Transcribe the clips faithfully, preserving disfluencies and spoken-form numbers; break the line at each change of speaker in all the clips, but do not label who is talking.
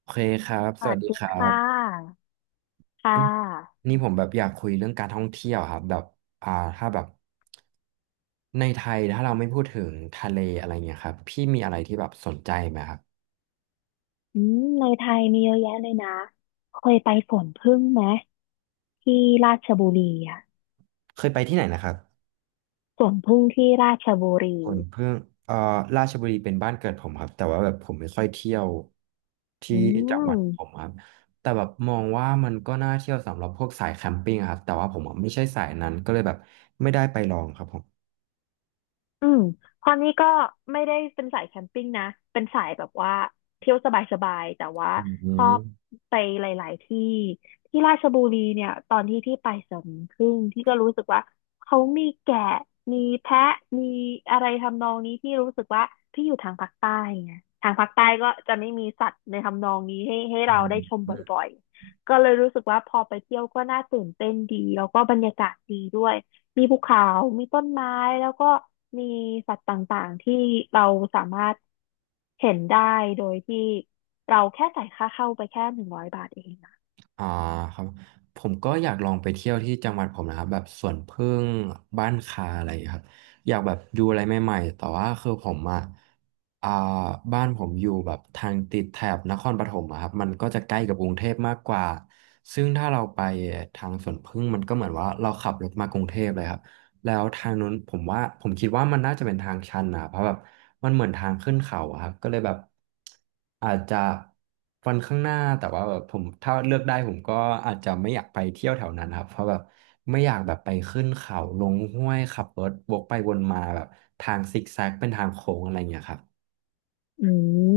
โอเคครับ
ส
ส
วั
วัส
ส
ดี
ดี
ครั
ค่
บ
ะ ค่ะ
นี่ผมแบบอยากคุยเรื่องการท่องเที่ยวครับแบบอ่าถ้าแบบในไทยถ้าเราไม่พูดถึงทะเลอะไรเงี้ยครับพี่มีอะไรที่แบบสนใจไหมครับ
อืมในไทยมีเยอะแยะเลยนะ เคยไปสวนผึ้งไหมที่ราชบุรีอ่ะ
เคยไปที่ไหนนะครับ
สวนผึ้งที่ราชบุรี
ผมเพิ่งเอ่อราชบุรีเป็นบ้านเกิดผมครับแต่ว่าแบบผมไม่ค่อยเที่ยวที่
อื
จังหวัดผม
ม
ครับแต่แบบมองว่ามันก็น่าเที่ยวสำหรับพวกสายแคมปิ้งอะครับแต่ว่าผมอะไม่ใช่สายนั้นก็เลยแบบไม่ได้ไปลองครับผม
อืมพอนี้ก็ไม่ได้เป็นสายแคมปิ้งนะเป็นสายแบบว่าเที่ยวสบายๆแต่ว่า
อื
ชอบ
ม
ไปหลายๆที่ที่ราชบุรีเนี่ยตอนที่พี่ไปสวนผึ่งที่ก็รู้สึกว่าเขามีแกะมีแพะมีอะไรทำนองนี้ที่รู้สึกว่าพี่อยู่ทางภาคใต้ไงทางภาคใต้ก็จะไม่มีสัตว์ในทำนองนี้ให้ให้
อื
เราได้ชมบ
ม
่อยๆก็เลยรู้สึกว่าพอไปเที่ยวก็น่าตื่นเต้นดีแล้วก็บรรยากาศดีด้วย มีภูเขามีต้นไม้ แล้วก็มีสัตว์ต่างๆที่เราสามารถเห็นได้โดยที่เราแค่จ่ายค่าเข้าไปแค่หนึ่งร้อยบาทเองนะ
อ่าครับผมก็อยากลองไปเที่ยวที่จังหวัดผมนะครับแบบสวนผึ้งบ้านคาอะไรอย่างเงี้ยครับอยากแบบดูอะไรใหม่ๆแต่ว่าคือผมอ่ะอ่าบ้านผมอยู่แบบทางติดแถบนครปฐมอะครับมันก็จะใกล้กับกรุงเทพมากกว่าซึ่งถ้าเราไปทางสวนผึ้งมันก็เหมือนว่าเราขับรถมากรุงเทพเลยครับ แล้วทางนู้นผมว่าผมคิดว่ามันน่าจะเป็นทางชันนะเพราะแบบมันเหมือนทางขึ้นเขาอะครับก็เลยแบบอาจจะวันข้างหน้าแต่ว่าแบบผมถ้าเลือกได้ผมก็อาจจะไม่อยากไปเที่ยวแถวนั้นครับเพราะแบบไม่อยากแบบไปขึ้นเขาลงห้วยขับรถวกไปวนมาแบบทางซิกแซกเป็นทางโค้งอะไรอย่างเงี้ยครับ
อืม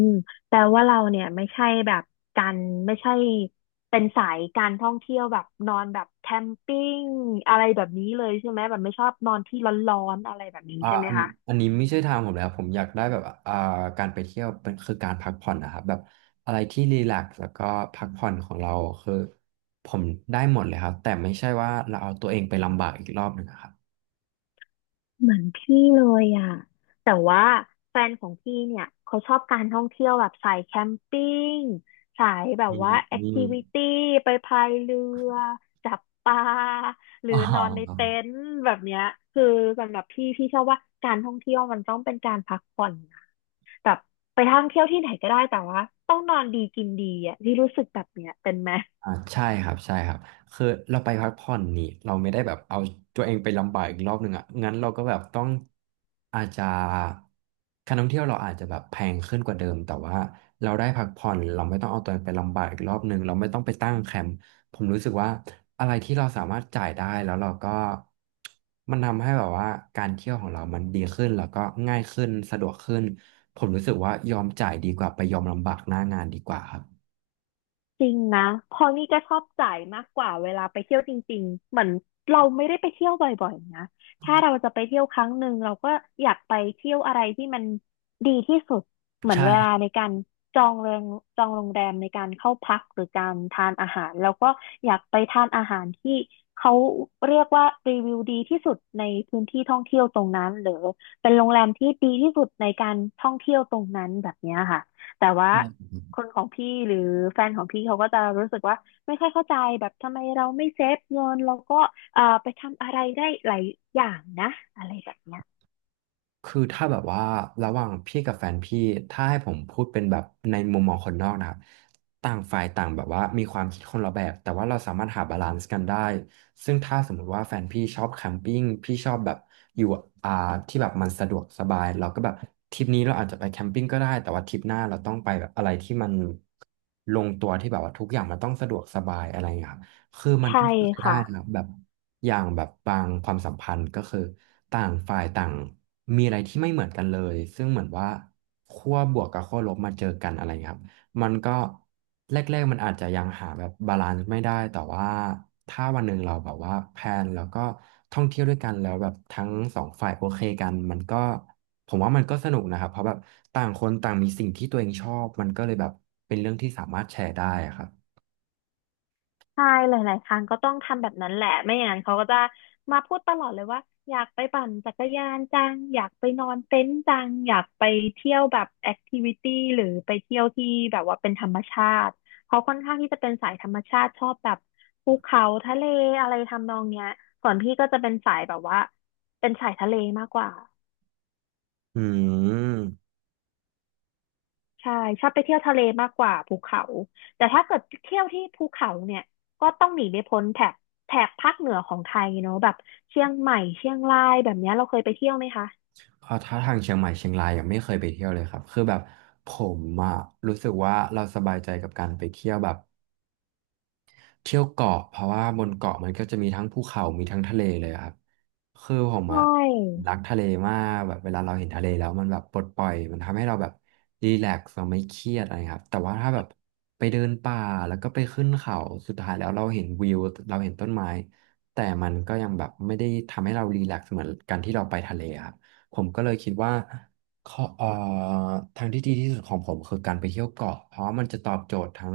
แปลว่าเราเนี่ยไม่ใช่แบบการไม่ใช่เป็นสายการท่องเที่ยวแบบนอนแบบแคมปิ้งอะไรแบบนี้เลยใช่ไหมแบบไม่ชอบนอนที่ร้อนๆอะไรแบบนี้
อ่า
ใช่ไหม
อัน
คะ
อันนี้ไม่ใช่ทางผมเลยครับผมอยากได้แบบอ่าการไปเที่ยวเป็นคือการพักผ่อนนะครับแบบอะไรที่รีแลกซ์แล้วก็พักผ่อนของเราคือผมได้หมดเลยครับแต่ไม่ใช่ว่าเราเอาตัวเองไปลำบากอีกรอบหนึ่งอะครับ
เหมือนพี่เลยอ่ะแต่ว่าแฟนของพี่เนี่ยเขาชอบการท่องเที่ยวแบบสายแคมปิ้งสายแบบ
อืม
ว่า
อ
แอค
ม
ทิวิตี้ไปพายเรือจับปลาหรือ
อ๋
นอนในเต็
อ
นท์แบบเนี้ยคือสำหรับพี่พี่ชอบว่าการท่องเที่ยวมันต้องเป็นการพักผ่อนนะแบบไปท่องเที่ยวที่ไหนก็ได้แต่ว่าต้องนอนดีกินดีอ่ะพี่รู้สึกแบบเนี้ยเป็นไหม
อ่าใช่ครับใช่ครับคือเราไปพักผ่อนนี่เราไม่ได้แบบเอาตัวเองไปลำบากอีกรอบหนึ่งอ่ะงั้นเราก็แบบต้องอาจจะการท่องเที่ยวเราอาจจะแบบแพงขึ้นกว่าเดิมแต่ว่าเราได้พักผ่อนเราไม่ต้องเอาตัวเองไปลำบากอีกรอบหนึ่งเราไม่ต้องไปตั้งแคมป์ผมรู้สึกว่าอะไรที่เราสามารถจ่ายได้แล้วเราก็มันทำให้แบบว่าการเที่ยวของเรามันดีขึ้นแล้วก็ง่ายขึ้นสะดวกขึ้นผมรู้สึกว่ายอมจ่ายดีกว่าไปยอมลำบากหน้างานดีกว่าครับ
จริงนะเพอนี่ก็ชอบจ่ายมากกว่าเวลาไปเที่ยวจริงๆเหมือนเราไม่ได้ไปเที่ยวบ่อยๆนะ ถ้าเราจะไปเที่ยวครั้งหนึ่งเราก็อยากไปเที่ยวอะไรที่มันดีที่สุดเหมือน
ใช่
เวลาในการจองโรงจองโรงแรมในการเข้าพักหรือการทานอาหารเราก็อยากไปทานอาหารที่เขาเรียกว่ารีวิวดีที่สุดในพื้นที่ท่องเที่ยวตรงนั้นหรือเป็นโรงแรมที่ดีที่สุดในการท่องเที่ยวตรงนั้นแบบเนี้ยค่ะแต่ว่า คนของพี่หรือแฟนของพี่เขาก็จะรู้สึกว่าไม่ค่อยเข้าใจแบบทำไมเราไม่เซฟเงินเราก็เอ่อไปทำอะไรได้หลายอย่างนะอะไรแบบเนี้ย
คือถ้าแบบว่าระหว่างพี่กับแฟนพี่ถ้าให้ผมพูดเป็นแบบในมุมมองคนนอกนะครับต่างฝ่ายต่างแบบว่ามีความคิดคนละแบบแต่ว่าเราสามารถหาบาลานซ์กันได้ซึ่งถ้าสมมุติว่าแฟนพี่ชอบแคมปิ้งพี่ชอบแบบอยู่อ่าที่แบบมันสะดวกสบายเราก็แบบทริปนี้เราอาจจะไปแคมปิ้งก็ได้แต่ว่าทริปหน้าเราต้องไปแบบอะไรที่มันลงตัวที่แบบว่าทุกอย่างมันต้องสะดวกสบายอะไรอย่างเงี้ยครับคือมัน
ใช่
ก็คือได้
ค่ะ
นะครับแบบ อย่างแบบบางความสัมพันธ์ก็คือต่างฝ่ายต่างมีอะไรที่ไม่เหมือนกันเลยซึ่งเหมือนว่าขั้วบวกกับขั้วลบมาเจอกันอะไรเงี้ยครับมันก็แรกๆมันอาจจะยังหาแบบบาลานซ์ไม่ได้แต่ว่าถ้าวันหนึ่งเราแบบว่าแพลนแล้วก็ท่องเที่ยวด้วยกันแล้วแบบทั้งสองฝ่ายโอเคกันมันก็ผมว่ามันก็สนุกนะครับเพราะแบบต่างคนต่างมีสิ่งที่ตัวเองชอบมันก็เลยแบบเป็นเรื่องที่สามารถแชร์ได้อะครับ
ใช่หลายๆครั้งก็ต้องทำแบบนั้นแหละไม่อย่างนั้นเขาก็จะมาพูดตลอดเลยว่าอยากไปปั่นจักรยานจังอยากไปนอนเต็นท์จังอยากไปเที่ยวแบบแอคทิวิตี้หรือไปเที่ยวที่แบบว่าเป็นธรรมชาติเขาค่อนข้างที่จะเป็นสายธรรมชาติชอบแบบภูเขาทะเลอะไรทำนองเนี้ยส่วนพี่ก็จะเป็นสายแบบว่าเป็นสายทะเลมากกว่า
อืม
ใช่ชอบไปเที่ยวทะเลมากกว่าภูเขาแต่ถ้าเกิดเที่ยวที่ภูเขาเนี่ยก็ต้องหนีไม่พ้นแถบแถบภาคเหนือของไทยเนอะแบบเชียงใหม่เชียงรายแบบเนี้ยเราเคยไปเที่ยวไหมคะ
พอถ้าทางเชียงใหม่เชียงรายยังไม่เคยไปเที่ยวเลยครับคือแบบผมอะรู้สึกว่าเราสบายใจกับการไปเที่ยวแบบเที่ยวเกาะเพราะว่าบนเกาะมันก็จะมีทั้งภูเขามีทั้งทะเลเลยครับคือผม
ใช
อะ
่
รักทะเลมากแบบเวลาเราเห็นทะเลแล้วมันแบบปลดปล่อยมันทำให้เราแบบรีแลกซ์เราไม่เครียดอะไรครับแต่ว่าถ้าแบบไปเดินป่าแล้วก็ไปขึ้นเขาสุดท้ายแล้วเราเห็นวิวเราเห็นต้นไม้แต่มันก็ยังแบบไม่ได้ทำให้เรารีแลกซ์เหมือนกันที่เราไปทะเลครับผมก็เลยคิดว่า ข้อเอ่อทางที่ดีที่สุดของผมคือการไปเที่ยวเกาะเพราะมันจะตอบโจทย์ทั้ง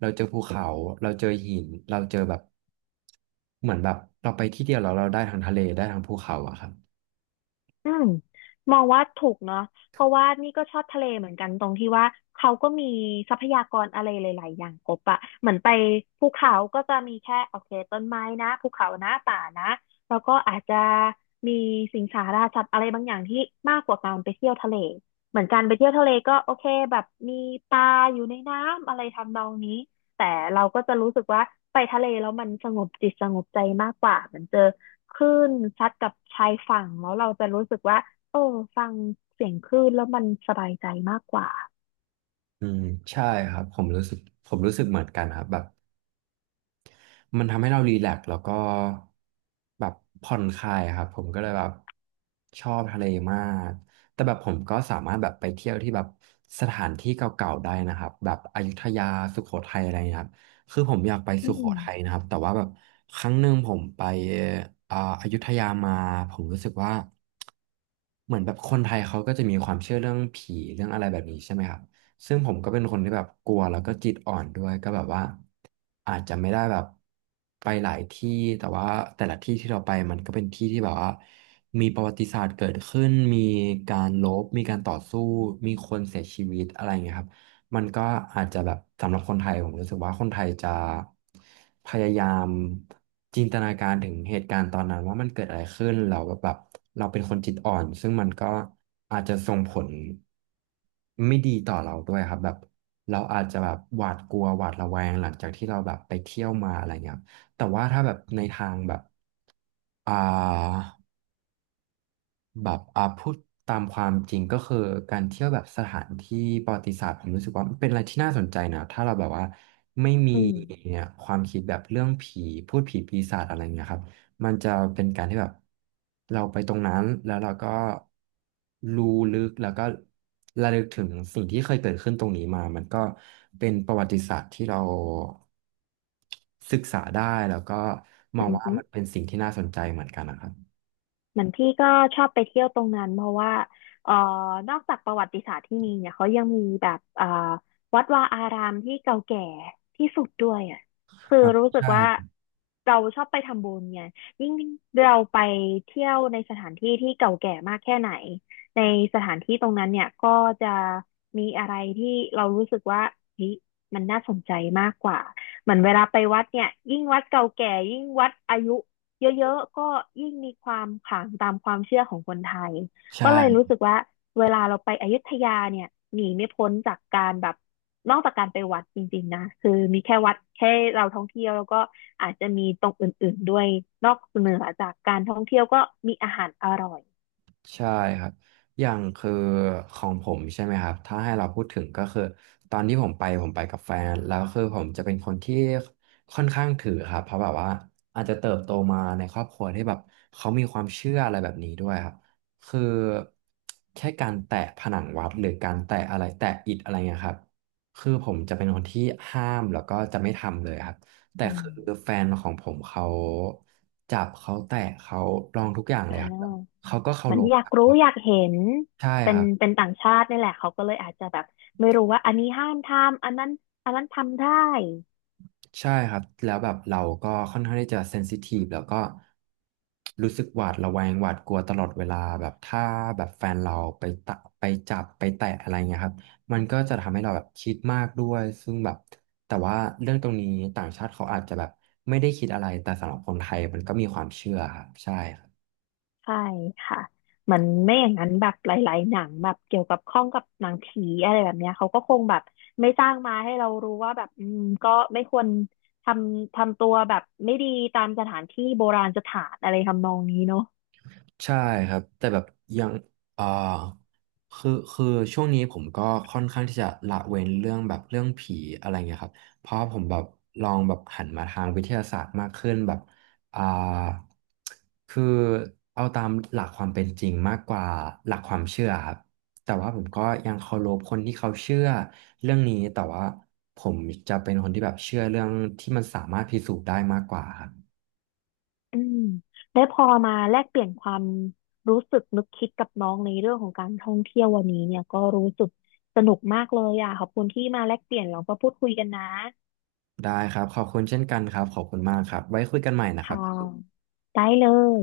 เราเจอภูเขาเราเจอหินเราเจอแบบเหมือนแบบเราไปที่เดียวแล้วเราได้ทั้งทะเลได้ทั้งภูเขาอะครับ
อืมมองว่าถูกเนาะเพราะว่านี่ก็ชอบทะเลเหมือนกันตรงที่ว่าเขาก็มีทรัพยากรอะไรหลายๆอย่างครบอะเหมือนไปภูเขาก็จะมีแค่โอเคต้นไม้นะภูเขานะป่านะแล้วก็อาจจะมีสิงสาราสัตว์อะไรบางอย่างที่มากกว่าการไปเที่ยวทะเลเหมือนการไปเที่ยวทะเลก็โอเคแบบมีปลาอยู่ในน้ำอะไรทำนองนี้แต่เราก็จะรู้สึกว่าไปทะเลแล้วมันสงบจิตสงบใจมากกว่าเหมือนเจอ คลื่นซัดกับชายฝั่งแล้วเราจะรู้สึกว่าโอ้ฟังเสียงคลื่นแล้วมันสบายใจมากกว่า
อืมใช่ครับผมรู้สึกผมรู้สึกเหมือนกันครับแบบ มันทำให้เรารีแลกซ์แล้วก็แบบผ่อนคลายอะครับผมก็เลยแบบชอบทะเลมากแต่แบบผมก็สามารถแบบไปเที่ยวที่แบบสถานที่เก่าๆได้นะครับแบบอยุธยาสุโขทัยอะไรเงี้ยครับคือผมอยากไป
อื
สุโขทัย
ม
นะครับแต่ว่าแบบครั้งหนึ่งผมไปอ่าอยุธยามาผมรู้สึกว่าเหมือนแบบคนไทยเขาก็จะมีความเชื่อเรื่องผีเรื่องอะไรแบบนี้ใช่ไหมครับ ซึ่งผมก็เป็นคนที่แบบกลัวแล้วก็จิตอ่อนด้วยก็แบบว่าอาจจะไม่ได้แบบไปหลายที่แต่ว่าแต่ละที่ที่เราไปมันก็เป็นที่ที่แบบว่ามีประวัติศาสตร์เกิดขึ้นมีการรบมีการต่อสู้มีคนเสียชีวิตอะไรอย่างเงี้ยครับ มันก็อาจจะแบบสำหรับคนไทยผมรู้สึกว่าคนไทยจะพยายามจินตนาการถึงเหตุการณ์ตอนนั้นว่ามันเกิดอะไรขึ้นเราแบบแบบเราเป็นคนจิตอ่อนซึ่งมันก็อาจจะส่งผลไม่ดีต่อเราด้วยครับแบบเราอาจจะแบบหวาดกลัวหวาดระแวงหลังจากที่เราแบบไปเที่ยวมาอะไรเงี้ยครับแต่ว่าถ้าแบบในทางแบบอ่า แบบอ่าพูดตามความจริงก็คือการเที่ยวแบบสถานที่ประวัติศาสตร์ผมรู้สึกว่ามันเป็นอะไรที่น่าสนใจนะถ้าเราแบบว่าไม่มี
อืม
เนี่ยความคิดแบบเรื่องผีพูดผีปีศาจอะไรเงี้ยครับมันจะเป็นการที่แบบเราไปตรงนั้นแล้วเราก็รู้ลึกแล้วก็ระลึกถึงสิ่งที่เคยเกิดขึ้นตรงนี้มามันก็เป็นประวัติศาสตร์ที่เราศึกษาได้แล้วก็มอ
อื
งว่า
ม
มันเป็นสิ่งที่น่าสนใจเหมือนกันนะครับ
เหมือนพี่ก็ชอบไปเที่ยวตรงนั้นเพราะว่าเอ่อนอกจากประวัติศาสตร์ที่มีเนี่ยเขายังมีแบบเอ่อวัดวาอารามที่เก่าแก่ที่สุดด้วยอ่ะคือ
อ่า
รู้สึก
ใช่
ว่าเราชอบไปทำบุญไงยิ่งเราไปเที่ยวในสถานที่ที่เก่าแก่มากแค่ไหนในสถานที่ตรงนั้นเนี่ยก็จะมีอะไรที่เรารู้สึกว่าเฮ้ยมันน่าสนใจมากกว่าเหมือนเวลาไปวัดเนี่ยยิ่งวัดเก่าแก่ยิ่งวัดอายุ เยอะๆ ก็ยิ่งมีความขลังตามความเชื่อของคนไทยก็เลย
ใช่
รู้สึกว่าเวลาเราไปอยุธยาเนี่ยหนีไม่พ้นจากการแบบนอกจากการไปวัดจริงๆนะคือมีแค่วัดแค่เราท่องเที่ยวแล้วก็อาจจะมีตรงอื่นๆด้วยนอกเหนือจากการท่องเที่ยวก็มีอาหารอร่อย
ใช่ครับอย่างคือของผมใช่ไหมครับถ้าให้เราพูดถึงก็คือตอนที่ผมไปผมไปกับแฟนแล้วคือผมจะเป็นคนที่ค่อนข้างถือครับเพราะแบบว่าอาจจะเติบโตมาในครอบครัวที่แบบเขามีความเชื่ออะไรแบบนี้ด้วยครับคือแค่การแตะผนังวัดหรือการแตะอะไรแตะอิฐอะไรเงี้ยครับคือผมจะเป็นคนที่ห้ามแล้วก็จะไม่ทำเลยครับแต่
อืม
คือแฟนของผมเขาจับเขาแตะเขาลองทุกอย่างเล
อ่
ยครับ
า
เขาก็เคา
เหมั
ร
น
พ
อยา
ค
กรู้
รับ
อยากเห็น
ใช่
เป็
ค
น
รับ
เป็นต่างชาตินี่แหละเขาก็เลยอาจจะแบบไม่รู้ว่าอันนี้ห้ามทำอันนั้นอันนั้นทำได้
ใช่ครับแล้วแบบเราก็ค่อนข้างที่จะเซนซิทีฟแล้วก็รู้สึกหวาดระแวงหวาดกลัวตลอดเวลาแบบถ้าแบบแฟนเราไปตะไปจับไปแตะอะไรเงี้ยครับมันก็จะทำให้เราแบบคิดมากด้วยซึ่งแบบแต่ว่าเรื่องตรงนี้ต่างชาติเขาอาจจะแบบไม่ได้คิดอะไรแต่สำหรับคนไทยมันก็มีความเชื่อครับใช่ครับ
ใช่ค่ะเหมือนไม่อย่างนั้นแบบหลายๆหนังแบบเกี่ยวกับข้องกับหนังผีอะไรแบบเนี้ยเขาก็คงแบบไม่สร้างมาให้เรารู้ว่าแบบอืมก็ไม่ควรทำทำตัวแบบไม่ดีตามสถานที่โบราณสถานอะไรทำนองนี้เนาะ
ใช่ครับแต่แบบยังเอ่อคือคือช่วงนี้ผมก็ค่อนข้างที่จะละเว้นเรื่องแบบเรื่องผีอะไรเงี้ยครับเพราะผมแบบลองแบบหันมาทางวิทยาศาสตร์มากขึ้นแบบอ่าคือเอาตามหลักความเป็นจริงมากกว่าหลักความเชื่อครับแต่ว่าผมก็ยังเคารพคนที่เขาเชื่อเรื่องนี้แต่ว่าผมจะเป็นคนที่แบบเชื่อเรื่องที่มันสามารถพิสูจน์ได้มากกว่าครับ
อืมได้พอมาแลกเปลี่ยนความรู้สึกนึกคิดกับน้องในเรื่องของการท่องเที่ยววันนี้เนี่ยก็รู้สึกสนุกมากเลยอ่ะขอบคุณที่มาแลกเปลี่ยนเราก็พูดคุยกันนะ
ได้ครับขอบคุณเช่นกันครับขอบคุณมากครับไว้คุยกันใหม่นะครับ
ค่ะได้เลย